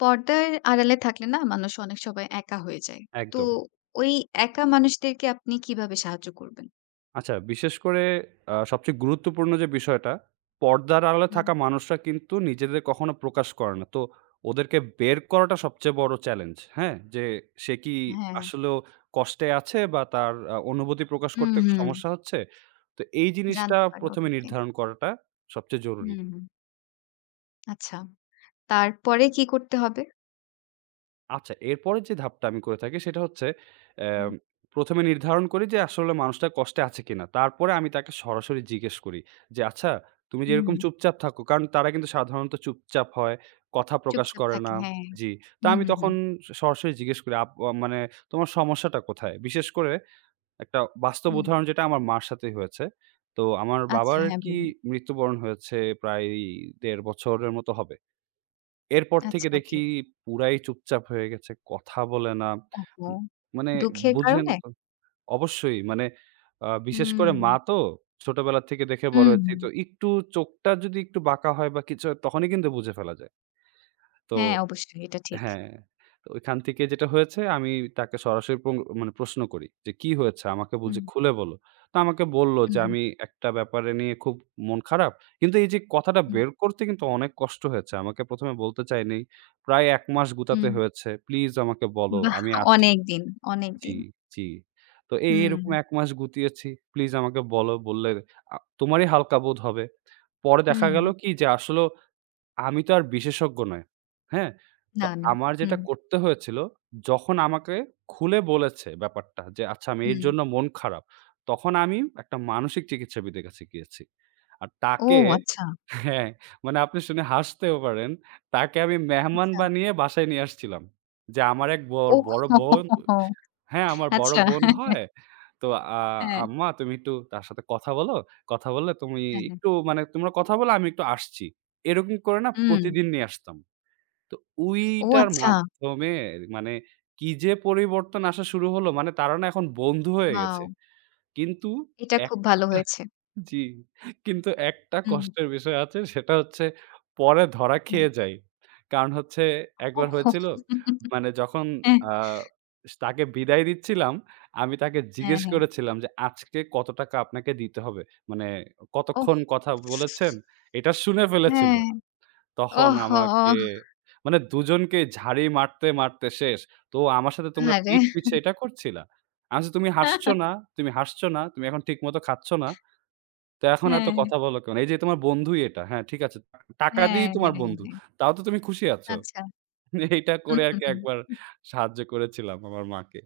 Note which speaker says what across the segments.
Speaker 1: পর্দার আড়ালে থাকলে না মানুষ অনেক সময় একা হয়ে যায়। তো
Speaker 2: একদম।
Speaker 1: ওই একা মানুষদেরকে আপনি কিভাবে সাহায্য করবেন?
Speaker 2: আচ্ছা বিশেষ করে সবচেয়ে গুরুত্বপূর্ণ যে বিষয়টা, পর্দার আড়ালে
Speaker 1: হুম,
Speaker 2: থাকা মানুষরা কিন্তু নিজেদের কখনো প্রকাশ করে না। তো ওদেরকে বের করাটা সবচেয়ে বড় চ্যালেঞ্জ, হ্যাঁ? যে সে কি
Speaker 1: হ্যাঁ।
Speaker 2: আসলেও কষ্টে আছে বা তার অনুভূতি প্রকাশ
Speaker 1: হুম,
Speaker 2: করতে
Speaker 1: হুম।
Speaker 2: সমস্যা হচ্ছে। তো এই জিনিসটা
Speaker 1: জানতে পারে
Speaker 2: ১ম এ
Speaker 1: ওদেরকে।
Speaker 2: নির্ধারণ করাটা সবচেয়ে জরুরি।
Speaker 1: হুম, হুম। আচ্ছা। তারপরে কি করতে হবে?
Speaker 2: আচ্ছা, এরপরের যে ধাপটা আমি করে থাকি সেটা হচ্ছে অ্যাম
Speaker 1: হুম।
Speaker 2: ১ম এ নির্ধারণ করি যে আসলে মানুষটা কষ্টে আছে কিনা? তারপরে আমি তাকে সরাসরি জিজ্ঞেস করি যে, "আচ্ছা, তুমি যে
Speaker 1: হুম,
Speaker 2: এরকম চুপচাপ থাকো।" কারণ তারা কিন্তু সাধারণত চুপচাপ হয়, কথা প্রকাশ
Speaker 1: চুপচাপ
Speaker 2: করে
Speaker 1: থাকে।
Speaker 2: না।
Speaker 1: হ্যাঁ।
Speaker 2: জি। তো
Speaker 1: হুম,
Speaker 2: আমি
Speaker 1: হুম,
Speaker 2: তখন
Speaker 1: হুম।
Speaker 2: সরাসরি জিজ্ঞেস করি, "আপ আ মানে তোমার সমস্যাটা কোথায়?" বিশেষ করে একটা বাস্তব
Speaker 1: হুম।
Speaker 2: উদাহরণ যেটা আমার মার সাথেই হয়েছে। তো আমার
Speaker 1: আচ্ছা
Speaker 2: বাবার
Speaker 1: হ্যাঁ,
Speaker 2: কি
Speaker 1: বলুন।
Speaker 2: মৃত্যুবরণ হয়েছে প্রায় ১.৫ বছরের মতো হবে। এরপর থেকে
Speaker 1: আচ্ছা,
Speaker 2: দেখি
Speaker 1: ওকে।
Speaker 2: পুরাই চুপচাপ হয়ে গেছে। কথা বলে না।
Speaker 1: ওহো!
Speaker 2: ম মানে
Speaker 1: দুঃখের
Speaker 2: বুঝেন
Speaker 1: কারণে?
Speaker 2: তো অবশ্যই মানে বিশেষ
Speaker 1: হুম,
Speaker 2: করে
Speaker 1: হুম।
Speaker 2: মা তো ছোটবেলা থেকে দেখে বড়
Speaker 1: হুম,
Speaker 2: হয়েছি।
Speaker 1: হুম।
Speaker 2: তো একটু চোখটা যদি একটু বাঁকা হয় বা কিছু হয় তখনই কিন্তু বুঝে ফেলা যায়। তো
Speaker 1: হ্যাঁ, অবশ্যই এটা ঠিক।
Speaker 2: হ্যাঁ, তো ওইখান থেকে যেটা হয়েছে আমি তাকে সরাসরি পং মানে প্রশ্ন করি যে, "কি হয়েছে? আমাকে বুঝে
Speaker 1: হুম,
Speaker 2: খুলে বলো।" তো আমাকে বলল
Speaker 1: হুম,
Speaker 2: যে,
Speaker 1: হুম,
Speaker 2: "আমি একটা ব্যাপারে নিয়ে খুব মন খারাপ।" কিন্তু এই যে কথাটা
Speaker 1: হুম,
Speaker 2: বের করতে কিন্তু অনেক কষ্ট হয়েছে। আমাকে ১ম এ বলতে চায়নি। প্রায় ১ মাস গুতাতে
Speaker 1: হুম।
Speaker 2: হয়েছে। "প্লিজ আমাকে বলো,
Speaker 1: বাহ!
Speaker 2: আমি আছি।"
Speaker 1: অনেকদিন,
Speaker 2: জি,
Speaker 1: অনেকদিন।
Speaker 2: জি। তো এই
Speaker 1: হুম।
Speaker 2: এরকম ১ মাস গুতিয়েছি। "প্লিজ আমাকে বলো, বললে তোমারই হালকা বোধ হবে।" পরে দেখা
Speaker 1: হুম,
Speaker 2: গেল কি যে আসলেও আমি তো আর বিশেষজ্ঞ নয়। হ্যাঁ? তো
Speaker 1: না, না।
Speaker 2: আমার যেটা
Speaker 1: হুম,
Speaker 2: করতে হয়েছিল, যখন আমাকে খুলে বলেছে ব্যাপারটা যে, "আচ্ছা, আমি এর
Speaker 1: হুম।
Speaker 2: জন্য মন খারাপ।" তখন আমি একটা মানসিক চিকিৎসাবিদের কাছে গিয়েছি। আর
Speaker 1: ও
Speaker 2: তাকে
Speaker 1: আচ্ছা,
Speaker 2: হ্যাঁ, মানে আপনি শুনে হাসতেও পারেন। তাকে আমি মেহমান
Speaker 1: আচ্ছা।
Speaker 2: বানিয়ে বাসায় নিয়ে আসছিলাম। যে আমার এক ব
Speaker 1: ওহ!
Speaker 2: বড় বোন হ্যাঁ, আমার বড়
Speaker 1: আচ্ছা।
Speaker 2: বোন হয়। তো আ
Speaker 1: হ্যাঁ,
Speaker 2: "আম্মা তুমি একটু তার সাথে কথা বলো। কথা বললে তুমি
Speaker 1: হ্যাঁ, হ্যাঁ।
Speaker 2: একটু মানে তোমরা কথা বলো, আমি একটু আসছি।" এরকম করে না
Speaker 1: হুম।
Speaker 2: প্রতিদিন নিয়ে আসতাম। তো
Speaker 1: ও
Speaker 2: ওইটার
Speaker 1: আচ্ছা।
Speaker 2: মাধ্যমে মানে কি যে পরিবর্তন আসা শুরু হলো মানে তারা না এখন বন্ধু হয়ে গেছে।
Speaker 1: ওয়াও!
Speaker 2: কিন্তু
Speaker 1: এটা
Speaker 2: এক
Speaker 1: খুব ভালো হয়েছে।
Speaker 2: জি, কিন্তু একটা
Speaker 1: হুম,
Speaker 2: কষ্টের বিষয় আছে সেটা হচ্ছে পরে ধরা
Speaker 1: হ্যাঁ।
Speaker 2: খেয়ে যাই। কারণ হচ্ছে একবার
Speaker 1: ওহ!
Speaker 2: হয়েছিল মানে যখন
Speaker 1: হ্যাঁ,
Speaker 2: আ তাকে বিদায় দিচ্ছিলাম, আমি তাকে
Speaker 1: হ্যাঁ,
Speaker 2: জিজ্ঞেস
Speaker 1: হ্যাঁ।
Speaker 2: করেছিলাম যে, "আজকে কত টাকা আপনাকে দিতে হবে? মানে
Speaker 1: ওহ!
Speaker 2: কতক্ষণ কথা বলেছেন?" এটা শুনে ফেলেছিল।
Speaker 1: হ্যাঁ।
Speaker 2: তখন
Speaker 1: ওহ!
Speaker 2: আমাকে
Speaker 1: ওহ!
Speaker 2: মানে দুজনকেই ঝাড়ি মারতে, মারতে শেষ। তো আমার সাথে তোমরা
Speaker 1: আহারে!
Speaker 2: পিঠ পিছে এটা করছিলা। আমি বলছি, "তুমি হাসছো না, তুমি হাসছো না, তুমি এখন ঠিকমতো খাচ্ছ না। তো এখন এত
Speaker 1: হ্যাঁ,
Speaker 2: কথা বলো কেন? এই যে তোমার বন্ধুই এটা। হ্যাঁ, ঠিক আছে। টাকা
Speaker 1: হ্যাঁ,
Speaker 2: দিয়েই তোমার
Speaker 1: হ্যাঁ, হ্যাঁ,
Speaker 2: বন্ধু।
Speaker 1: হ্যাঁ।
Speaker 2: তাও তো তুমি খুশি আছো।"
Speaker 1: হ্যাঁ, আচ্ছা।
Speaker 2: এইটা
Speaker 1: হুম,
Speaker 2: করে
Speaker 1: হুম,
Speaker 2: আরকি
Speaker 1: হুম।
Speaker 2: একবার সাহায্য করেছিলাম আমার মাকে।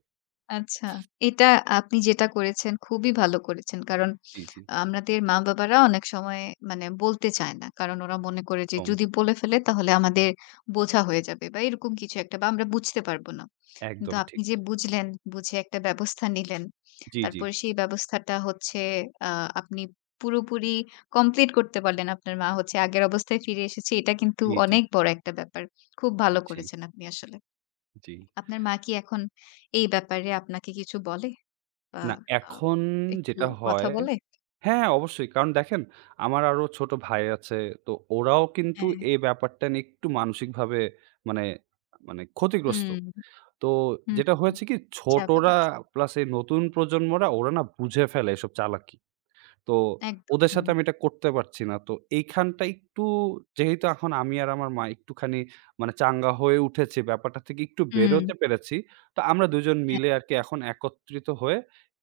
Speaker 1: আচ্ছা। এটা আপনি যেটা করেছেন খুবই ভালো করেছেন। কারণ
Speaker 2: জি, জি।
Speaker 1: আমাদের মা-বাবারা অনেক সময় মানে বলতে চায় না। কারণ ওরা মনে করে যে
Speaker 2: একদম,
Speaker 1: যদি বলে ফেলে তাহলে আমাদের বোঝা হয়ে যাবে বা এরকম কিছু একটা বা আমরা বুঝতে পারব না। কিন্তু
Speaker 2: একদম
Speaker 1: আপনি
Speaker 2: ঠিক।
Speaker 1: যে বুঝলেন, বুঝে একটা ব্যবস্থা নিলেন।
Speaker 2: জি, জি,
Speaker 1: তারপরে সেই ব্যবস্থাটা হচ্ছে আ আপনি পুরোপুরি কমপ্লিট করতে পারলেন। আপনার মা হচ্ছে আগের অবস্থায় ফিরে এসেছে। এটা কিন্তু
Speaker 2: জি, জি,
Speaker 1: অনেক বড় একটা ব্যাপার। খুব ভালো
Speaker 2: জি,
Speaker 1: করেছেন আপনি আসলে।
Speaker 2: জি।
Speaker 1: আপনার মা কি এখন এই ব্যাপারে আপনাকে কিছু বলে? বা
Speaker 2: না
Speaker 1: আ
Speaker 2: এখন
Speaker 1: একটু
Speaker 2: যেটা
Speaker 1: কথা
Speaker 2: হয়
Speaker 1: বলে
Speaker 2: হ্যাঁ, অবশ্যই। কারণ দেখেন আমার আরো ছোট ভাই আছে। তো ওরাও কিন্তু
Speaker 1: হ্যাঁ,
Speaker 2: এই ব্যাপারটা নিয়ে একটু মানসিকভাবে মানে মানে ক্ষতিগ্রস্ত।
Speaker 1: হুম,
Speaker 2: তো
Speaker 1: হুম,
Speaker 2: যেটা
Speaker 1: হুম। হুম,
Speaker 2: হয়েছে কি? ছোটরা
Speaker 1: স্বাভাবিক।
Speaker 2: প্লাস এই নতুন প্রজন্মরা ওরা না বুঝে ফেলে এসব চালাকি। তো
Speaker 1: একদম।
Speaker 2: ওদের সাথে
Speaker 1: হুম,
Speaker 2: আমি এটা করতে পারছি না। তো এইখানটা একটু যেহেতু এখন আমি আর আমার মা একটুখানি মানে চাঙ্গা হয়ে উঠেছি, ব্যাপারটা থেকে একটু
Speaker 1: হুম,
Speaker 2: বেরোতে পেরেছি। তো আমরা ২ জন
Speaker 1: হ্যাঁ।
Speaker 2: মিলে আরকি এখন একত্রিত হয়ে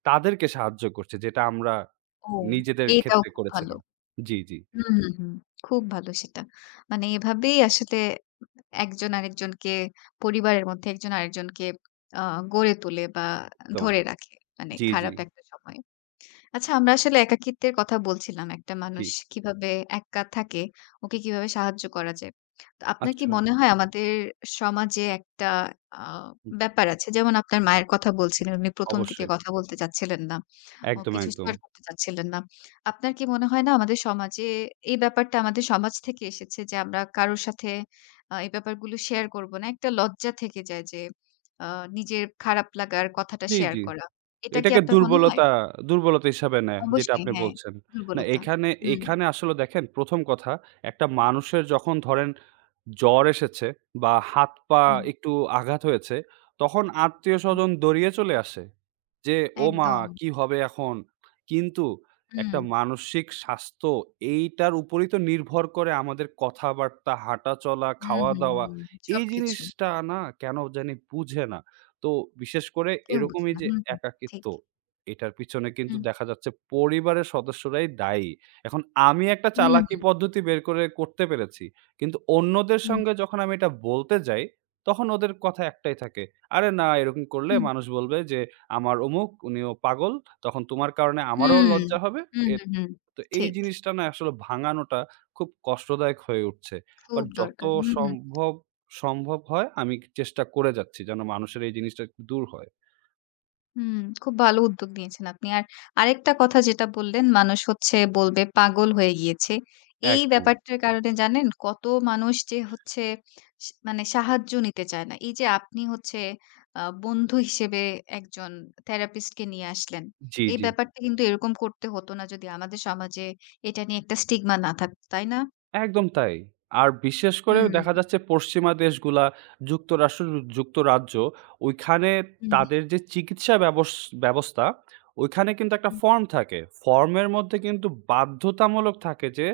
Speaker 2: তাদেরকে সাহায্য করছি, যেটা আমরা
Speaker 1: ও
Speaker 2: নিজেদের
Speaker 1: এটাও
Speaker 2: ক্ষেত্রে
Speaker 1: খুব ভালো।
Speaker 2: করেছিলাম। জি, জি।
Speaker 1: হুম, হুম, হুম। খুব ভালো সেটা। মানে এভাবেই আসলে একজন আরেকজনকে পরিবারের মধ্যে একজন আরেকজনকে আ গড়ে তোলে বা
Speaker 2: একদম।
Speaker 1: ধরে রাখে। মানে
Speaker 2: জি, জি,
Speaker 1: খারাপ একটা সময়ে। আচ্ছা, আমরা আসলে একাকিত্বের কথা বলছিলাম। একটা
Speaker 2: জি।
Speaker 1: মানুষ কিভাবে একা থাকে, ওকে কিভাবে সাহায্য করা যায়। তো আপনার কি
Speaker 2: আচ্ছা।
Speaker 1: মনে হয় আমাদের সমাজে একটা আ
Speaker 2: হুম,
Speaker 1: ব্যাপার আছে। যেমন আপনার মায়ের কথা বলছিলেন। উনি ১ম দিকে
Speaker 2: অবশ্যই।
Speaker 1: কথা বলতে চাচ্ছিলেন না। ও
Speaker 2: একদম,
Speaker 1: কিছু
Speaker 2: একদম।
Speaker 1: শেয়ার করতে চাচ্ছিলেন না। আপনার কি মনে হয় না আমাদের সমাজে এই ব্যাপারটা আমাদের সমাজ থেকে এসেছে যে আমরা কারোর সাথে এই ব্যাপারগুলো শেয়ার করব না। একটা লজ্জা থেকে যায় যে আ নিজের খারাপ লাগার কথাটা
Speaker 2: জি,
Speaker 1: শেয়ার
Speaker 2: জি।
Speaker 1: করা। এটা কি
Speaker 2: এটাকে
Speaker 1: আপনার মনে হয়?
Speaker 2: দুর্বলতা, দুর্বলতা হিসাবে নেয়, যেটা
Speaker 1: অবশ্যই
Speaker 2: আপনি
Speaker 1: হ্যাঁ,
Speaker 2: বলছেন। না
Speaker 1: দুর্বলতা।
Speaker 2: এখানে,
Speaker 1: হুম,
Speaker 2: এখানে আসলে দেখেন ১ম কথা, একটা মানুষের যখন ধরেন জ্বর এসেছে বা হাত-পা
Speaker 1: হুম,
Speaker 2: একটু আঘাত হয়েছে, তখন
Speaker 1: হুম।
Speaker 2: আত্মীয়স্বজন দৌড়িয়ে চলে আসে। যে, "ওমা!
Speaker 1: একদম।
Speaker 2: কি হবে এখন?" কিন্তু
Speaker 1: হুম,
Speaker 2: একটা মানসিক স্বাস্থ্য এইটার উপরেই তো নির্ভর করে আমাদের কথাবার্তা, হাঁটাচলা,
Speaker 1: হুম, হুম,
Speaker 2: খাওয়া-দাওয়া।
Speaker 1: হুম।
Speaker 2: এই
Speaker 1: সবকিছু।
Speaker 2: জিনিসটা না কেন জানি বুঝে না। তো বিশেষ করে
Speaker 1: কেউ
Speaker 2: এরকম
Speaker 1: বুঝে
Speaker 2: এই
Speaker 1: না।
Speaker 2: যে
Speaker 1: হুম, হুম,
Speaker 2: একাকিত্ব,
Speaker 1: ঠিক।
Speaker 2: এটার পিছনে কিন্তু
Speaker 1: হুম,
Speaker 2: দেখা যাচ্ছে পরিবারের সদস্যরাই দায়ী। এখন আমি একটা
Speaker 1: হুম,
Speaker 2: চালাকি
Speaker 1: হুম,
Speaker 2: পদ্ধতি বের করে করতে পেরেছি। কিন্তু অন্যদের
Speaker 1: হুম,
Speaker 2: সঙ্গে যখন আমি এটা বলতে যাই, তখন ওদের কথা একটাই থাকে। "আরে না, এরকম করলে
Speaker 1: হুম,
Speaker 2: মানুষ বলবে যে আমার অমুক, উনিও পাগল। তখন তোমার কারণে আমারও
Speaker 1: হুম,
Speaker 2: লজ্জা হবে।"
Speaker 1: হুম,
Speaker 2: এ
Speaker 1: হুম, হুম।
Speaker 2: তো এই
Speaker 1: ঠিক।
Speaker 2: জিনিসটা না আসলে ভাঙানোটা খুব কষ্টদায়ক হয়ে উঠছে। বাট
Speaker 1: খুব
Speaker 2: যত
Speaker 1: দরকার। হুম, হুম।
Speaker 2: সম্ভব, সম্ভব হয় আমি চেষ্টা করে যাচ্ছি যেন মানুষের এই জিনিসটা একটু দূর হয়।
Speaker 1: হুম, খুব ভালো উদ্যোগ নিয়েছেন আপনি। আর আরেকটা কথা যেটা বললেন, মানুষ হচ্ছে বলবে পাগল হয়ে গিয়েছে। এই
Speaker 2: একদম।
Speaker 1: ব্যাপারটার কারণে জানেন কত মানুষ যে হচ্ছে মানে সাহায্য নিতে চায় না। এই যে আপনি হচ্ছে বন্ধু হিসেবে একজন therapist কে নিয়ে আসলেন।
Speaker 2: জি,
Speaker 1: এই
Speaker 2: জি।
Speaker 1: ব্যাপারটা কিন্তু এরকম করতে হতো না যদি আমাদের সমাজে এটা নিয়ে একটা স্টিগমা না থাকতো, তাই না?
Speaker 2: একদম তাই। আর বিশেষ করে
Speaker 1: হুম,
Speaker 2: দেখা যাচ্ছে পশ্চিমা দেশগুলা যুক্তরাষ্ট্র, যুক্তরাজ্য ওইখানে
Speaker 1: হুম,
Speaker 2: তাদের যে চিকিৎসা ব্যবস্থা ওইখানে কিন্তু একটা
Speaker 1: হুম।
Speaker 2: ফর্ম থাকে। ফর্মের মধ্যে কিন্তু বাধ্যতামূলক থাকে যে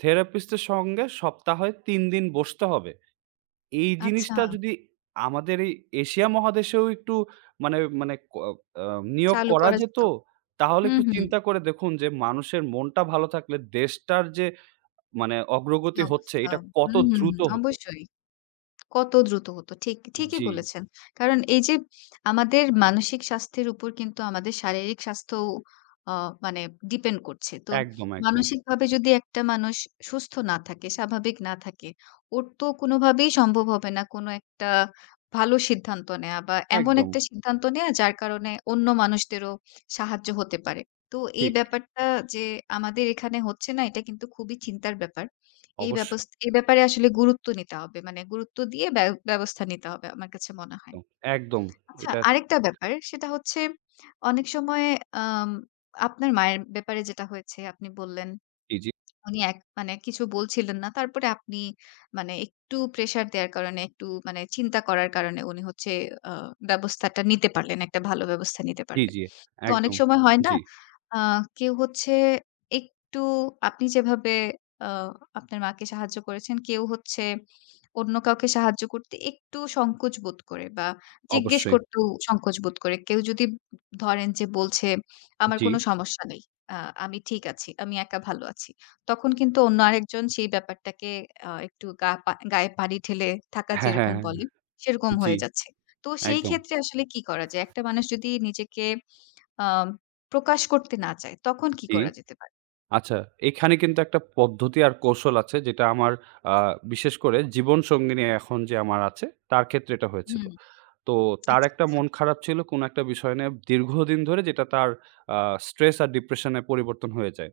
Speaker 2: থেরাপিস্টের সঙ্গে সপ্তাহে ৩ দিন বসতে হবে। এই
Speaker 1: আচ্ছা,
Speaker 2: জিনিসটা যদি আমাদের এই এশিয়া মহাদেশেও একটু মানে মানে ক আ নিয়োগ
Speaker 1: চালু
Speaker 2: করা
Speaker 1: করা
Speaker 2: যেত
Speaker 1: যেত।
Speaker 2: তাহলে
Speaker 1: হুম,
Speaker 2: একটু
Speaker 1: হুম।
Speaker 2: চিন্তা করে দেখুন যে মানুষের মনটা ভালো থাকলে দেশটার যে মানে
Speaker 1: কি
Speaker 2: অগ্রগতি হচ্ছে
Speaker 1: অবস্থা?
Speaker 2: এটা কত
Speaker 1: হুম, হুম, হুম।
Speaker 2: দ্রুত হতো।
Speaker 1: অবশ্যই। কত দ্রুত হতো। ঠিক ঠিকই
Speaker 2: জি,
Speaker 1: বলেছেন। কারণ এই যে আমাদের মানসিক স্বাস্থ্যের উপর কিন্তু আমাদের শারীরিক স্বাস্থ্যও আ মানে ডিপেন্ড করছে। তো
Speaker 2: একদম, একদম,
Speaker 1: মানসিকভাবে যদি একটা মানুষ সুস্থ না থাকে, স্বাভাবিক না থাকে, ওর তো কোনোভাবেই সম্ভব হবে না কোনো একটা ভালো সিদ্ধান্ত নেয়া বা এমন
Speaker 2: একদম
Speaker 1: একটা সিদ্ধান্ত নেয়া যার কারণে অন্য মানুষদেরও সাহায্য হতে পারে। তো এই
Speaker 2: ঠিক।
Speaker 1: ব্যাপারটা যে আমাদের এখানে হচ্ছে না এটা কিন্তু খুবই চিন্তার ব্যাপার।
Speaker 2: অবশ্যই,
Speaker 1: এই ব্যাপারে আসলে গুরুত্ব নিতে হবে। মানে গুরুত্ব দিয়ে ব্যবস্থা নিতে হবে আমার কাছে মনে হয়।
Speaker 2: একদম, একদম
Speaker 1: আচ্ছা,
Speaker 2: এটার
Speaker 1: আরেকটা ব্যাপার সেটা হচ্ছে অনেক সময় আম আপনার মায়ের ব্যাপারে যেটা হয়েছে আপনি বললেন
Speaker 2: জি, জি,
Speaker 1: উনি এক মানে কিছু বলছিলেন না। তারপরে আপনি মানে একটু প্রেশার দেওয়ার কারণে একটু মানে চিন্তা করার কারণে উনি হচ্ছে আ ব্যবস্থাটা নিতে পারলেন। একটা ভালো ব্যবস্থা নিতে
Speaker 2: জি,
Speaker 1: পারলেন।
Speaker 2: জি,
Speaker 1: তো অনেক
Speaker 2: একদম,
Speaker 1: সময় হয় না?
Speaker 2: জি,
Speaker 1: আ কেউ হচ্ছে একটু আপনি যেভাবে আ আপনার মাকে সাহায্য করেছেন, কেউ হচ্ছে অন্য কাউকে সাহায্য করতে একটু সংকোচ বোধ করে বা জিজ্ঞেস
Speaker 2: অবশ্যই,
Speaker 1: করতেও সংকোচ বোধ করে। কেউ যদি ধরেন যে বলছে, "আমার
Speaker 2: জি,
Speaker 1: কোনো সমস্যা নেই। আ আমি ঠিক আছি। আমি একা ভালো আছি।" তখন কিন্তু অন্য আরেকজন সেই ব্যাপারটাকে একটু গা পা গায়ে পানি ঢেলে থাকা
Speaker 2: হ্যাঁ, হ্যাঁ,
Speaker 1: যেরকম বলে,
Speaker 2: হ্যাঁ,
Speaker 1: সেরকম
Speaker 2: জি,
Speaker 1: হয়ে যাচ্ছে। তো সেই
Speaker 2: একদম,
Speaker 1: ক্ষেত্রে আসলে কি করা যায়? একটা মানুষ যদি নিজেকে আম প্রকাশ করতে না চায়, তখন কি
Speaker 2: জি।
Speaker 1: করা যেতে পারে?
Speaker 2: আচ্ছা এখানে কিন্তু একটা পদ্ধতি আর কৌশল আছে যেটা আমার আ বিশেষ করে জীবনসঙ্গিনী এখন যে আমার আছে তার ক্ষেত্রে এটা হয়েছিল।
Speaker 1: হুম।
Speaker 2: তো তার
Speaker 1: আচ্ছা,
Speaker 2: একটা
Speaker 1: আচ্ছা।
Speaker 2: মন খারাপ ছিল কোনো একটা বিষয় নিয়ে দীর্ঘদিন ধরে যেটা তার আ স্ট্রেস আর ডিপ্রেশন এ পরিবর্তন হয়ে যায়।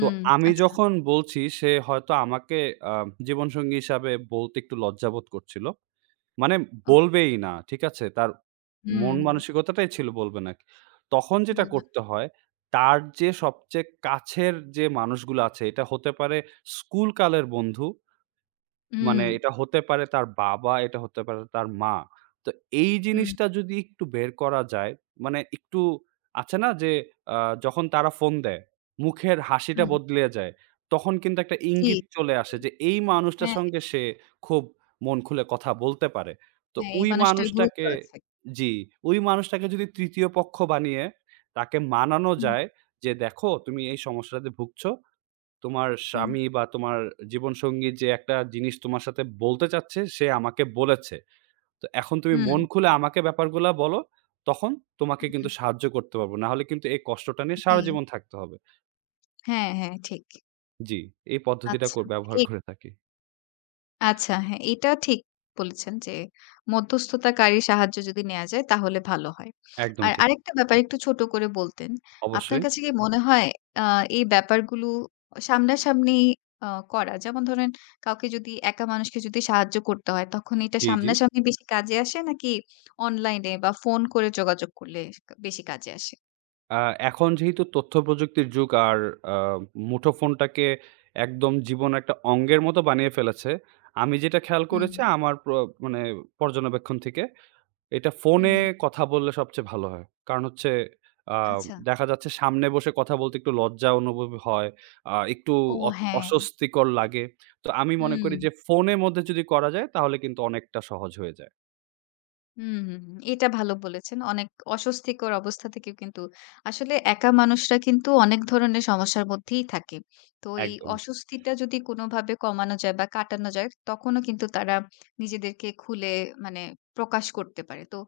Speaker 2: তো আমি
Speaker 1: আচ্ছা।
Speaker 2: যখন বলছি সে হয়তো আমাকে আ জীবনসঙ্গী হিসাবে বলতে একটু লজ্জাবোধ করছিল। মানে
Speaker 1: ও
Speaker 2: বলবেই না। ঠিক আছে? তার মন
Speaker 1: হুম,
Speaker 2: মানসিকতাটাই ছিল বলবে না। তখন যেটা
Speaker 1: বলবেন।
Speaker 2: করতে হয়, তার যে সবচেয়ে কাছের যে মানুষগুলো আছে, এটা হতে পারে স্কুলকালের বন্ধু মানে
Speaker 1: হুম,
Speaker 2: এটা হতে পারে তার বাবা, এটা হতে পারে তার মা। তো এই
Speaker 1: হুম,
Speaker 2: জিনিসটা যদি একটু বের করা যায়, মানে একটু আছে না যে আ যখন তারা ফোন দেয়, মুখের হাসিটা
Speaker 1: হুম।
Speaker 2: বদলে যায়। তখন কিন্তু একটা
Speaker 1: জি।
Speaker 2: ইঙ্গিত চলে আসে যে এই মানুষটার
Speaker 1: হ্যাঁ,
Speaker 2: সঙ্গে সে খুব মন খুলে কথা বলতে পারে। তো
Speaker 1: হ্যাঁ, এই
Speaker 2: ওই
Speaker 1: মানুষটার গুরুত্ব
Speaker 2: মানুষটাকে
Speaker 1: আছে।
Speaker 2: জি, ওই মানুষটাকে যদি ৩য় পক্ষ বানিয়ে তাকে মানানো
Speaker 1: হুম,
Speaker 2: যায় যে, "দেখো তুমি এই সমস্যাটাতে ভুগছো। তোমার
Speaker 1: হুম,
Speaker 2: স্বামী বা তোমার জীবনসঙ্গী যে একটা জিনিস তোমার সাথে বলতে চাচ্ছে, সে আমাকে বলেছে। তো এখন তুমি
Speaker 1: হুম,
Speaker 2: মন খুলে আমাকে ব্যাপারগুলা বলো। তখন তোমাকে
Speaker 1: হুম,
Speaker 2: কিন্তু
Speaker 1: হুম,
Speaker 2: সাহায্য করতে পারবো। নাহলে কিন্তু এই কষ্টটা নিয়ে
Speaker 1: জি।
Speaker 2: সারা জীবন থাকতে হবে।"
Speaker 1: হ্যাঁ, হ্যাঁ, ঠিক।
Speaker 2: জি, এই পদ্ধতিটা
Speaker 1: আচ্ছা।
Speaker 2: ব্যবহার করে থাকি।
Speaker 1: আচ্ছা হ্যাঁ, এটা ঠিক বলেছেন যে মধ্যস্থতাকারীর সাহায্য যদি নেয়া যায় তাহলে ভালো হয়।
Speaker 2: একদম
Speaker 1: আর
Speaker 2: ঠিক।
Speaker 1: আরেকটা ব্যাপার একটু ছোট করে বলতেন। আপনার
Speaker 2: অবশ্যই।
Speaker 1: কাছে কি মনে হয় আ এই ব্যাপারগুলো সামনাসামনি আ করা যেমন ধরেন কাউকে যদি একা মানুষকে যদি সাহায্য করতে হয় তখন এটা
Speaker 2: জি, জি।
Speaker 1: সামনাসামনি বেশি কাজে আসে নাকি অনলাইনে বা ফোন করে যোগাযোগ করলে বেশি কাজে আসে?
Speaker 2: আ এখন যেহেতু তথ্যপ্রযুক্তির যুগ আর আ মুঠোফোনটাকে একদম জীবনের একটা অঙ্গের মতো বানিয়ে ফেলেছে। আমি যেটা খেয়াল
Speaker 1: হুম,
Speaker 2: করেছি আমার মানে পর্যবেক্ষণ থেকে এটা
Speaker 1: হুম,
Speaker 2: ফোনে
Speaker 1: হুম।
Speaker 2: কথা বললে সবচেয়ে ভালো হয়। কারণ হচ্ছে আ
Speaker 1: আচ্ছা।
Speaker 2: দেখা যাচ্ছে সামনে বসে কথা বলতে একটু লজ্জা অনুভব হয়। একটু
Speaker 1: ও
Speaker 2: অ
Speaker 1: হ্যাঁ,
Speaker 2: অস্বস্তিকর লাগে। তো আমি মনে
Speaker 1: হুম।
Speaker 2: করি যে ফোনের মধ্যে যদি করা যায় তাহলে কিন্তু অনেকটা সহজ হয়ে যায়।
Speaker 1: হুম, হুম, হুম। এটা ভালো বলেছেন। অনেক অস্বস্তিকর অবস্থা থেকেও কিন্তু আসলে একা মানুষরা কিন্তু অনেক ধরনের সমস্যার মধ্যেই থাকে। তো এই
Speaker 2: একদম,
Speaker 1: অস্বস্তিটা যদি কোনোভাবে কমানো যায় বা কাটানো যায়, তখনও কিন্তু তারা নিজেদেরকে খুলে মানে প্রকাশ করতে পারে। তো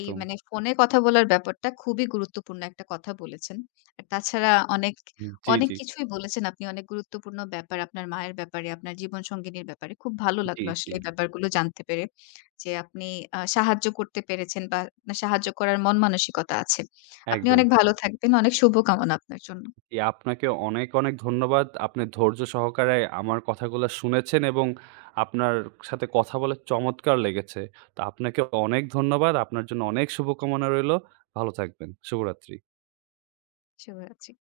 Speaker 1: এই মানে ফোনে কথা বলার ব্যাপারটা খুবই গুরুত্বপূর্ণ একটা কথা বলেছেন। আর তাছাড়া অনেক,
Speaker 2: জি,
Speaker 1: অনেক
Speaker 2: জি,
Speaker 1: কিছুই বলেছেন আপনি। অনেক গুরুত্বপূর্ণ ব্যাপার আপনার মায়ের ব্যাপারে, আপনার জীবনসঙ্গিনীর ব্যাপারে। খুব ভালো
Speaker 2: জি,
Speaker 1: লাগলো
Speaker 2: জি।
Speaker 1: আসলে এই ব্যাপারগুলো জানতে পেরে। যে আপনি সাহায্য করতে পেরেছেন বা আপনার সাহায্য করার মন মানসিকতা আছে। আপনি
Speaker 2: একদম।
Speaker 1: অনেক ভালো থাকবেন। অনেক শুভকামনা আপনার জন্য।
Speaker 2: জি, আপনাকে অনেক, অনেক ধন্যবাদ। আপনি ধৈর্য সহকারে আমার কথাগুলো শুনেছেন এবং আপনার সাথে কথা বলে চমৎকার লেগেছে। তো আপনাকে অনেক ধন্যবাদ। আপনার জন্য অনেক শুভকামনা রইলো। ভালো থাকবেন। শুভরাত্রি।
Speaker 1: শুভরাত্রি।